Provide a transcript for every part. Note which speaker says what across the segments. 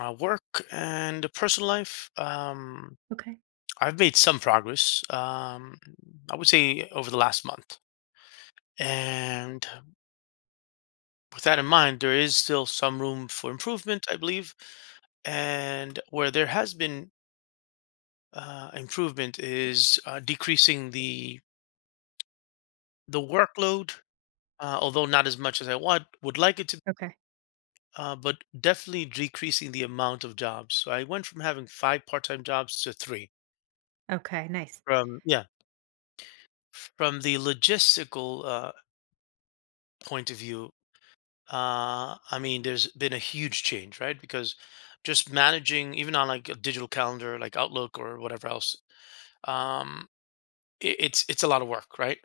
Speaker 1: Work and personal life.
Speaker 2: Okay.
Speaker 1: I've made some progress. I would say, over the last month, and with that in mind, there is still some room for improvement, I believe. And where there has been improvement is decreasing the workload, although not as much as I want would like it to.
Speaker 2: Okay.
Speaker 1: But definitely decreasing the amount of jobs. So I went from having five part-time jobs to three.
Speaker 2: Okay, nice.
Speaker 1: From Yeah. From the logistical point of view, I mean, there's been a huge change, right? Because just managing, even on like a digital calendar, like Outlook or whatever else, um, it's a lot of work, right?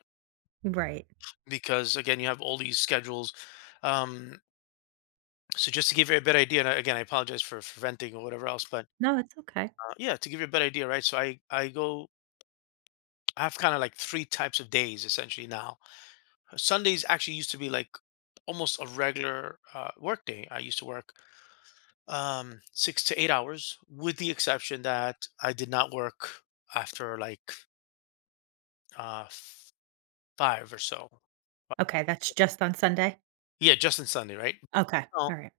Speaker 2: Right.
Speaker 1: Because again, you have all these schedules. Um, so just to give you a better idea, and again, I apologize for venting or whatever else, but
Speaker 2: No, it's okay.
Speaker 1: yeah, to give you a better idea, right? So I have kind of like three types of days essentially now. Sundays actually used to be like almost a regular work day. I used to work 6 to 8 hours, with the exception that I did not work after like uh f- 5 or so. But
Speaker 2: Okay, that's just on Sunday?
Speaker 1: yeah, just on Sunday, right?
Speaker 2: Okay.
Speaker 1: So,
Speaker 2: All right.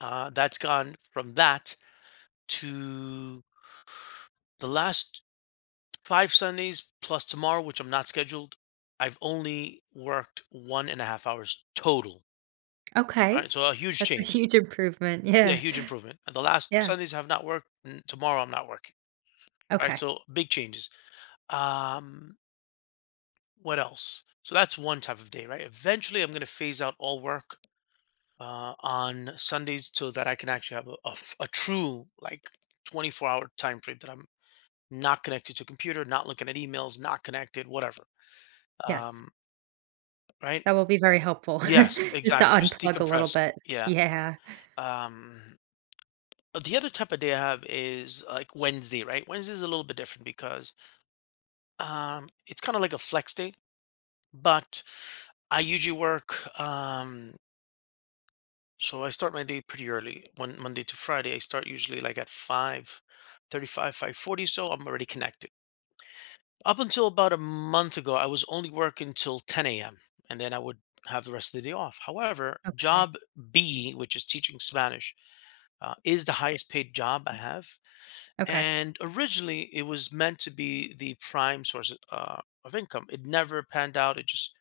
Speaker 1: that's gone from that to the last 5 Sundays, plus tomorrow, which I'm not scheduled. I've only worked 1.5 hours total. Right?
Speaker 2: Okay.
Speaker 1: So a huge
Speaker 2: That's a
Speaker 1: change.
Speaker 2: huge improvement.
Speaker 1: Yeah,
Speaker 2: Yeah.
Speaker 1: huge improvement. And the last two
Speaker 2: Yeah.
Speaker 1: Sundays I have not worked, and tomorrow I'm not working. Right?
Speaker 2: Okay.
Speaker 1: So big changes. Um What else? So that's one type of day, right? Eventually, I'm going to phase out all work on Sundays, so that I can actually have a true like 24-hour time frame that I'm not connected to computer, not looking at emails, not connected, whatever.
Speaker 2: Yes.
Speaker 1: Um, right?
Speaker 2: That will be very helpful
Speaker 1: Yes,
Speaker 2: just to
Speaker 1: exactly. Just
Speaker 2: unplug a little
Speaker 1: decompress.
Speaker 2: bit.
Speaker 1: Yeah.
Speaker 2: Yeah.
Speaker 1: Um, but the other type of day I have is like Wednesday, right? Wednesday is a little bit different because it's kind of like a flex day, but I usually work. So I start my day pretty early. One Monday to Friday, I start usually like at 5:35, 5:40, so I'm already connected. Up until about a month ago, I was only working till 10 a.m. and then I would have the rest of the day off. However,
Speaker 2: Okay.
Speaker 1: job B, which is teaching Spanish, is the highest paid job I have.
Speaker 2: Okay.
Speaker 1: And originally, it was meant to be the prime source of income. It never panned out. It just,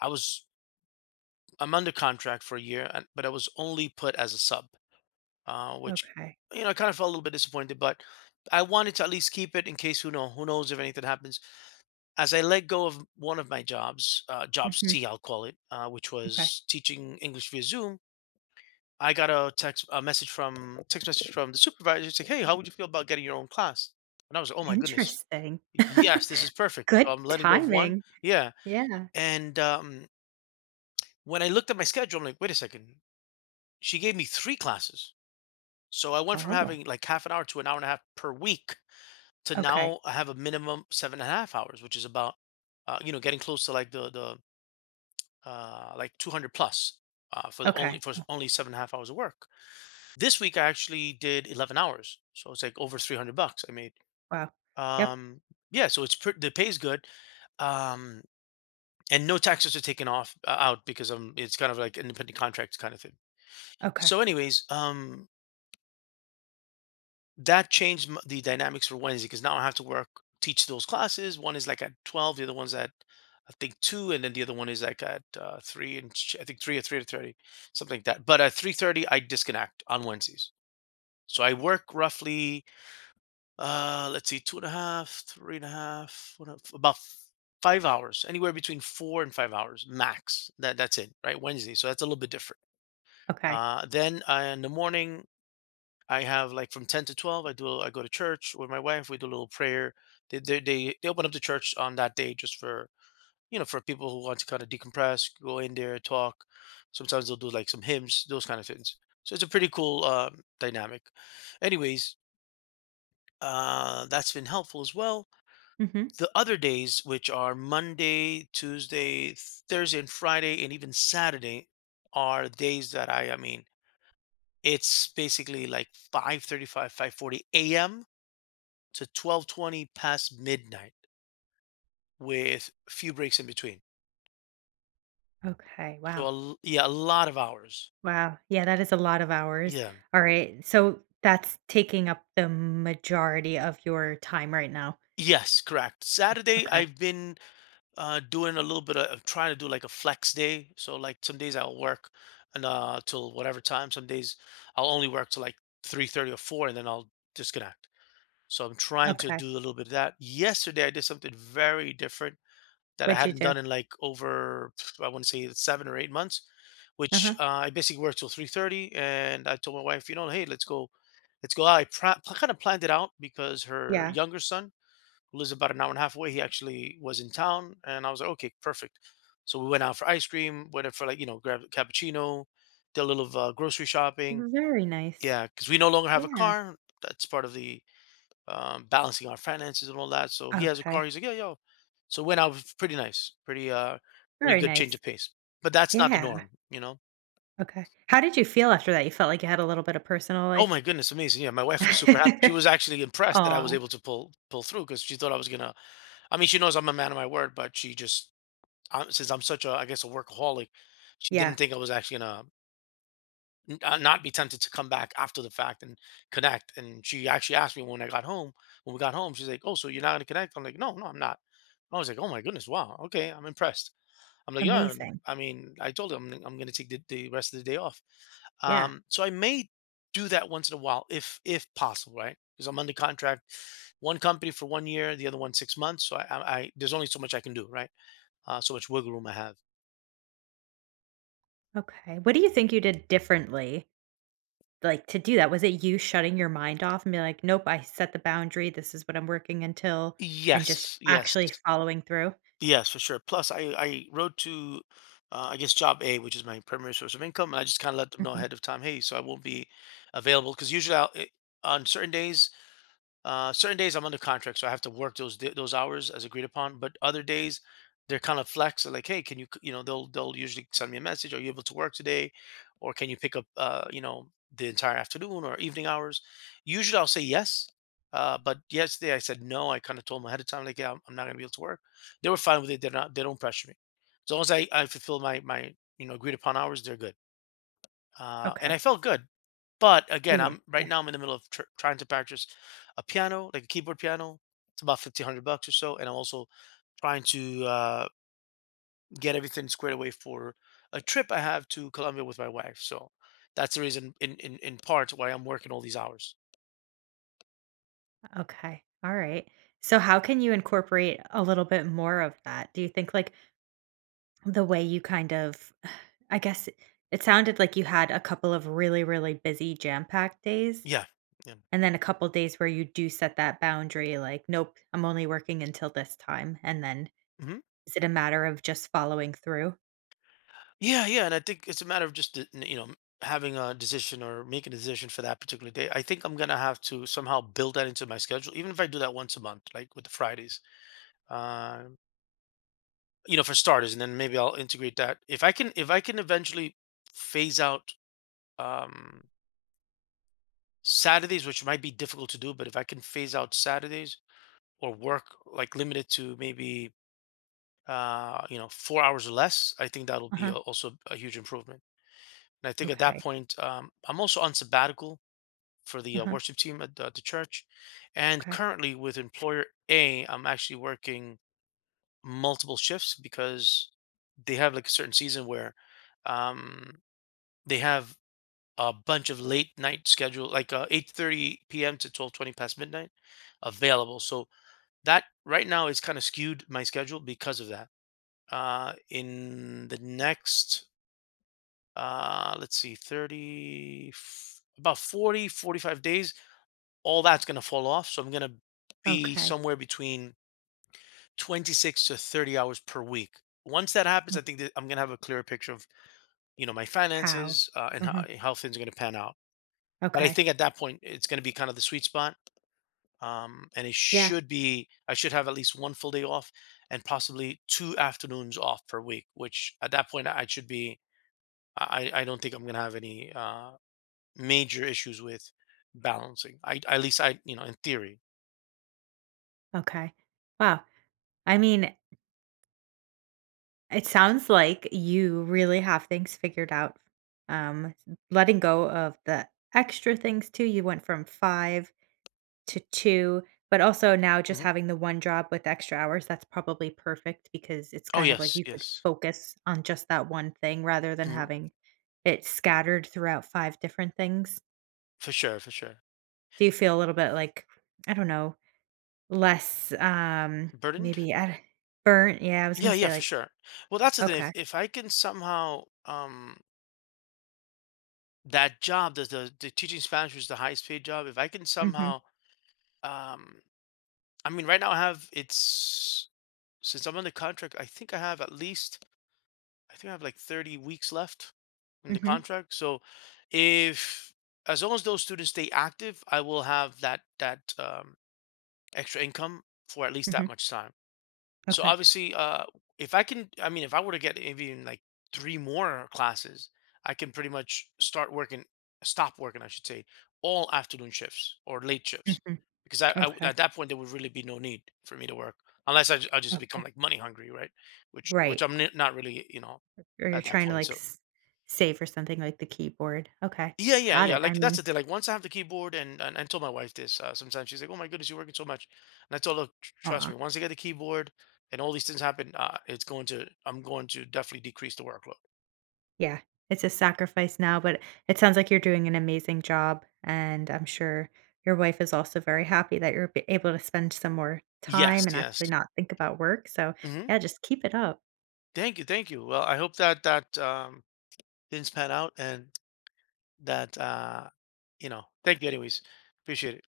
Speaker 1: I was, I'm under contract for a year, but I was only put as a sub. Which
Speaker 2: Okay.
Speaker 1: you know I kind of felt a little bit disappointed, but I wanted to at least keep it in case who knows if anything happens. As I let go of one of my jobs, job
Speaker 2: Mhm.
Speaker 1: C, I'll call it, which
Speaker 2: Okay.
Speaker 1: was teaching English via Zoom. I got a text a message from text message from the supervisor saying, "Hey, how would you feel about getting your own class?" And I was like, "Oh my goodness,
Speaker 2: Interesting.
Speaker 1: yes, this is perfect."
Speaker 2: Good
Speaker 1: I'm letting go of one.
Speaker 2: timing.
Speaker 1: Yeah.
Speaker 2: Yeah.
Speaker 1: And when I looked at my schedule, I'm like, "Wait a second, she gave me three classes." So I went from
Speaker 2: Oh,
Speaker 1: having like half an hour to an hour and a half per week to
Speaker 2: okay.
Speaker 1: now I have a minimum 7.5 hours, which is about you know, getting close to like the like 200 plus for the only
Speaker 2: Okay.
Speaker 1: for only 7.5 hours of work. This week I actually did 11 hours, so it's like over 300 bucks I made.
Speaker 2: Wow. Yep.
Speaker 1: Um, yeah, so it's pret the pay is good, um, and no taxes are taken off out, because it's kind of like independent contract kind of thing.
Speaker 2: Okay.
Speaker 1: So, anyways, that changed the dynamics for Wednesday, because now I have to work teach those classes. One is like at 12, the other one's at I think two, and then the other one is like at I think 3 or 3:30, something like that. But at 3:30, I disconnect on Wednesdays. So I work roughly, let's see, two and a half, three and a half, what else? About 5 hours, anywhere between 4 and 5 hours max. That's it, right? Wednesday. So that's a little bit different.
Speaker 2: Okay.
Speaker 1: Then in the morning, I have like from 10 to 12, I go to church with my wife. We do a little prayer. They open up the church on that day just for you know for people who want to kind of decompress, go in there, talk. Sometimes they'll do like some hymns, those kind of things. So it's a pretty cool dynamic. Anyways, that's been helpful as well.
Speaker 2: Mhm.
Speaker 1: The other days, which are Monday, Tuesday, Thursday, and Friday, and even Saturday, are days that I mean it's basically like 5:35, 5:40 a.m. to 12:20 past midnight, with a few breaks in between.
Speaker 2: Okay.
Speaker 1: So
Speaker 2: Wow.
Speaker 1: yeah, a lot of hours.
Speaker 2: Wow. Yeah, that is a lot of hours.
Speaker 1: Yeah.
Speaker 2: All right. So that's taking up the majority of your time right now.
Speaker 1: Yes, correct. Saturday,
Speaker 2: Okay.
Speaker 1: I've been doing a little bit of trying to do like a flex day. So like some days I'll work and till whatever time. Some days I'll only work till like 3:30 or 4, and then I'll disconnect. So I'm trying to
Speaker 2: Okay.
Speaker 1: do a little bit of that. Yesterday, I did something very different that I
Speaker 2: What'd you
Speaker 1: hadn't
Speaker 2: do?
Speaker 1: done in like over, I want to say, 7 or 8 months,
Speaker 2: Uh
Speaker 1: which
Speaker 2: huh.
Speaker 1: I basically worked till 3:30, and I told my wife, you know, hey, let's go out. Kind of planned it out because her
Speaker 2: Yeah.
Speaker 1: younger son, who lives about an hour and a half away, he actually was in town, and I was like, okay, perfect. So we went out for ice cream, went out for, like, grab a cappuccino, did a little grocery shopping.
Speaker 2: Very nice.
Speaker 1: Yeah, because we no longer have a
Speaker 2: Yeah.
Speaker 1: car. That's part of the balancing our finances and all that. So he has a car.
Speaker 2: Okay.
Speaker 1: He's like, yeah, yo. So went out, was pretty nice, pretty pretty
Speaker 2: Very
Speaker 1: good change
Speaker 2: nice.
Speaker 1: of pace. But that's not the
Speaker 2: Yeah.
Speaker 1: norm, you know.
Speaker 2: Okay. How did you feel after that? You felt like you had a little bit of personal
Speaker 1: Oh
Speaker 2: life?
Speaker 1: my goodness, amazing! Yeah, my wife was super happy. She was actually impressed that I was
Speaker 2: Oh.
Speaker 1: able to pull through because she thought I was gonna. I mean, she knows I'm a man of my word, but she just, since I'm such a, I guess, a workaholic, she
Speaker 2: Yeah.
Speaker 1: didn't think I was actually gonna not be tempted to come back after the fact and connect. And she actually asked me when I got home. When we got home, she's like, "Oh, so you're not gonna connect?" I'm like, "No, no, I'm not." I was like, "Oh my goodness, wow, okay, I'm impressed." I'm like, "Yeah,
Speaker 2: Amazing.
Speaker 1: I mean, I told her I'm gonna take the rest of the day off."
Speaker 2: Yeah.
Speaker 1: So I may do that once in a while if possible, right? Because I'm under contract, one company for 1 year, the other one 6 months. So I there's only so much I can do, right? So much wiggle room I have.
Speaker 2: Okay. What do you think you did differently? Like, to do that, was it you shutting your mind off and be like, "Nope, I set the boundary, this is what I'm working until," and just
Speaker 1: Yes, yes.
Speaker 2: actually following through?
Speaker 1: Yes, for sure. Plus, I wrote to, I guess, job A, which is my primary source of income, and I just kind of let them know
Speaker 2: Mhm.
Speaker 1: ahead of time, hey, so I won't be available. Because usually on certain days I'm under contract, so I have to work those hours as agreed upon. But other days, they're kind of flex. They're like, hey, you know, they'll usually send me a message. Are you able to work today, or can you pick up, you know, the entire afternoon or evening hours? Usually I'll say yes, but yesterday I said no. I kind of told them ahead of time like, yeah, I'm not gonna be able to work. They were fine with it. They're not. They don't pressure me. As long as I fulfill my you know agreed upon hours, they're good, and I
Speaker 2: Okay.
Speaker 1: felt good. But again,
Speaker 2: Yeah,
Speaker 1: I'm
Speaker 2: yeah.
Speaker 1: right now. I'm in the middle of trying to purchase a piano, like a keyboard piano. It's about 1,500 bucks or so, and I'm also trying to get everything squared away for a trip I have to Colombia with my wife. So that's the reason, in part, why I'm working all these hours.
Speaker 2: Okay. Alright. So how can you incorporate a little bit more of that? Do you think, like, the way you kind of I guess it sounded like you had a couple of really, really busy jam-packed days,
Speaker 1: Yeah, yeah,
Speaker 2: and then a couple days where you do set that boundary, like, "Nope, I'm only working until this time," and then
Speaker 1: hmm
Speaker 2: is it a matter of just following through?
Speaker 1: yeah, yeah. And I think it's a matter of just having a decision or making a decision for that particular day. I think I'm gonna have to somehow build that into my schedule, even if I do that once a month, like with the Fridays. Uh, for starters, and then maybe I'll integrate that. If I can eventually phase out um, Saturdays, which might be difficult to do, but if I can phase out Saturdays or work like limited to maybe 4 hours or less, I think that'll be
Speaker 2: Uh-huh.
Speaker 1: a, also a huge improvement. And I think at that
Speaker 2: Okay.
Speaker 1: point, I'm also on sabbatical for the
Speaker 2: Uh-huh.
Speaker 1: worship team at the church, and
Speaker 2: Okay.
Speaker 1: currently with employer A, I'm actually working multiple shifts because they have like a certain season where um they have a bunch of late night schedule, like 8:30 p.m. to 12:20 past midnight available. So that right now is kind of skewed my schedule because of that. In the next, let's see, about 40, 45 days, all that's going to fall off. So I'm going to be
Speaker 2: Okay.
Speaker 1: somewhere between 26 to 30 hours per week. Once that happens, I
Speaker 2: Oh,
Speaker 1: think that I'm going to have a clearer picture of, you know, my
Speaker 2: how?
Speaker 1: finances and
Speaker 2: Uh-huh.
Speaker 1: how things are going to pan out. But I
Speaker 2: Okay.
Speaker 1: think at that point, it's going to be kind of the sweet spot. And
Speaker 2: Yeah.
Speaker 1: I should have at least one full day off and possibly two afternoons off per week, which at that point, I don't think I'm going to have any major issues with balancing. At least I, you know, in theory.
Speaker 2: Okay. Wow. I mean, it sounds like you really have things figured out. Um, Letting go of the extra things too. You went from five to two, but also now just
Speaker 1: Mhm.
Speaker 2: having the one job with extra hours, that's probably perfect because it's
Speaker 1: Oh,
Speaker 2: kind of like
Speaker 1: yes,
Speaker 2: you could
Speaker 1: yes.
Speaker 2: focus on just that one thing rather than
Speaker 1: Mhm.
Speaker 2: having it scattered throughout five different things.
Speaker 1: For sure, for sure.
Speaker 2: Do you feel a little bit like, I don't know, less,
Speaker 1: Burdened?
Speaker 2: maybe I d- burnt? Yeah, I was gonna
Speaker 1: Yeah, yeah,
Speaker 2: say
Speaker 1: for
Speaker 2: like,
Speaker 1: sure. Well, that's the thing. If,
Speaker 2: okay.
Speaker 1: if I can somehow, that job, the teaching Spanish was the highest paid job. If I can
Speaker 2: Mhm.
Speaker 1: somehow, um, I mean, right now I have it's since I'm on the contract, I think I have like 30 weeks left in the
Speaker 2: Mhm.
Speaker 1: contract. So if as long as those students stay active, I will have that extra income for at least that
Speaker 2: Mhm.
Speaker 1: much time. So
Speaker 2: Okay.
Speaker 1: obviously, if I can, I mean, if I were to get even like three more classes, I can pretty much start working, stop working, I should say, all afternoon shifts or late shifts,
Speaker 2: Mhm.
Speaker 1: because I
Speaker 2: Okay.
Speaker 1: at that point there would really be no need for me to work unless I just become
Speaker 2: Okay.
Speaker 1: like money hungry, right? Which
Speaker 2: Right.
Speaker 1: I'm not really, you know,
Speaker 2: Or you're
Speaker 1: at that
Speaker 2: trying to
Speaker 1: point.
Speaker 2: like
Speaker 1: So
Speaker 2: s- save or something like the keyboard. Okay.
Speaker 1: yeah, yeah,
Speaker 2: Got it.
Speaker 1: yeah.
Speaker 2: I
Speaker 1: Like that's
Speaker 2: mean,
Speaker 1: the thing. Like once I have the keyboard, and told my wife this. Sometimes she's like, "Oh my goodness, you're working so much," and I told her, "Trust
Speaker 2: aw,
Speaker 1: me, once I get the keyboard and all these things happen, it's going to. I'm going to definitely decrease the workload."
Speaker 2: yeah. It's a sacrifice now, but it sounds like you're doing an amazing job. And I'm sure your wife is also very happy that you're be- able to spend some more time
Speaker 1: Yes,
Speaker 2: and
Speaker 1: yes.
Speaker 2: actually not think about work. So,
Speaker 1: Hmm.
Speaker 2: yeah, just keep it up.
Speaker 1: Thank you, thank you. Well, I hope that things pan out, and that you know. Thank you, anyways. Appreciate it.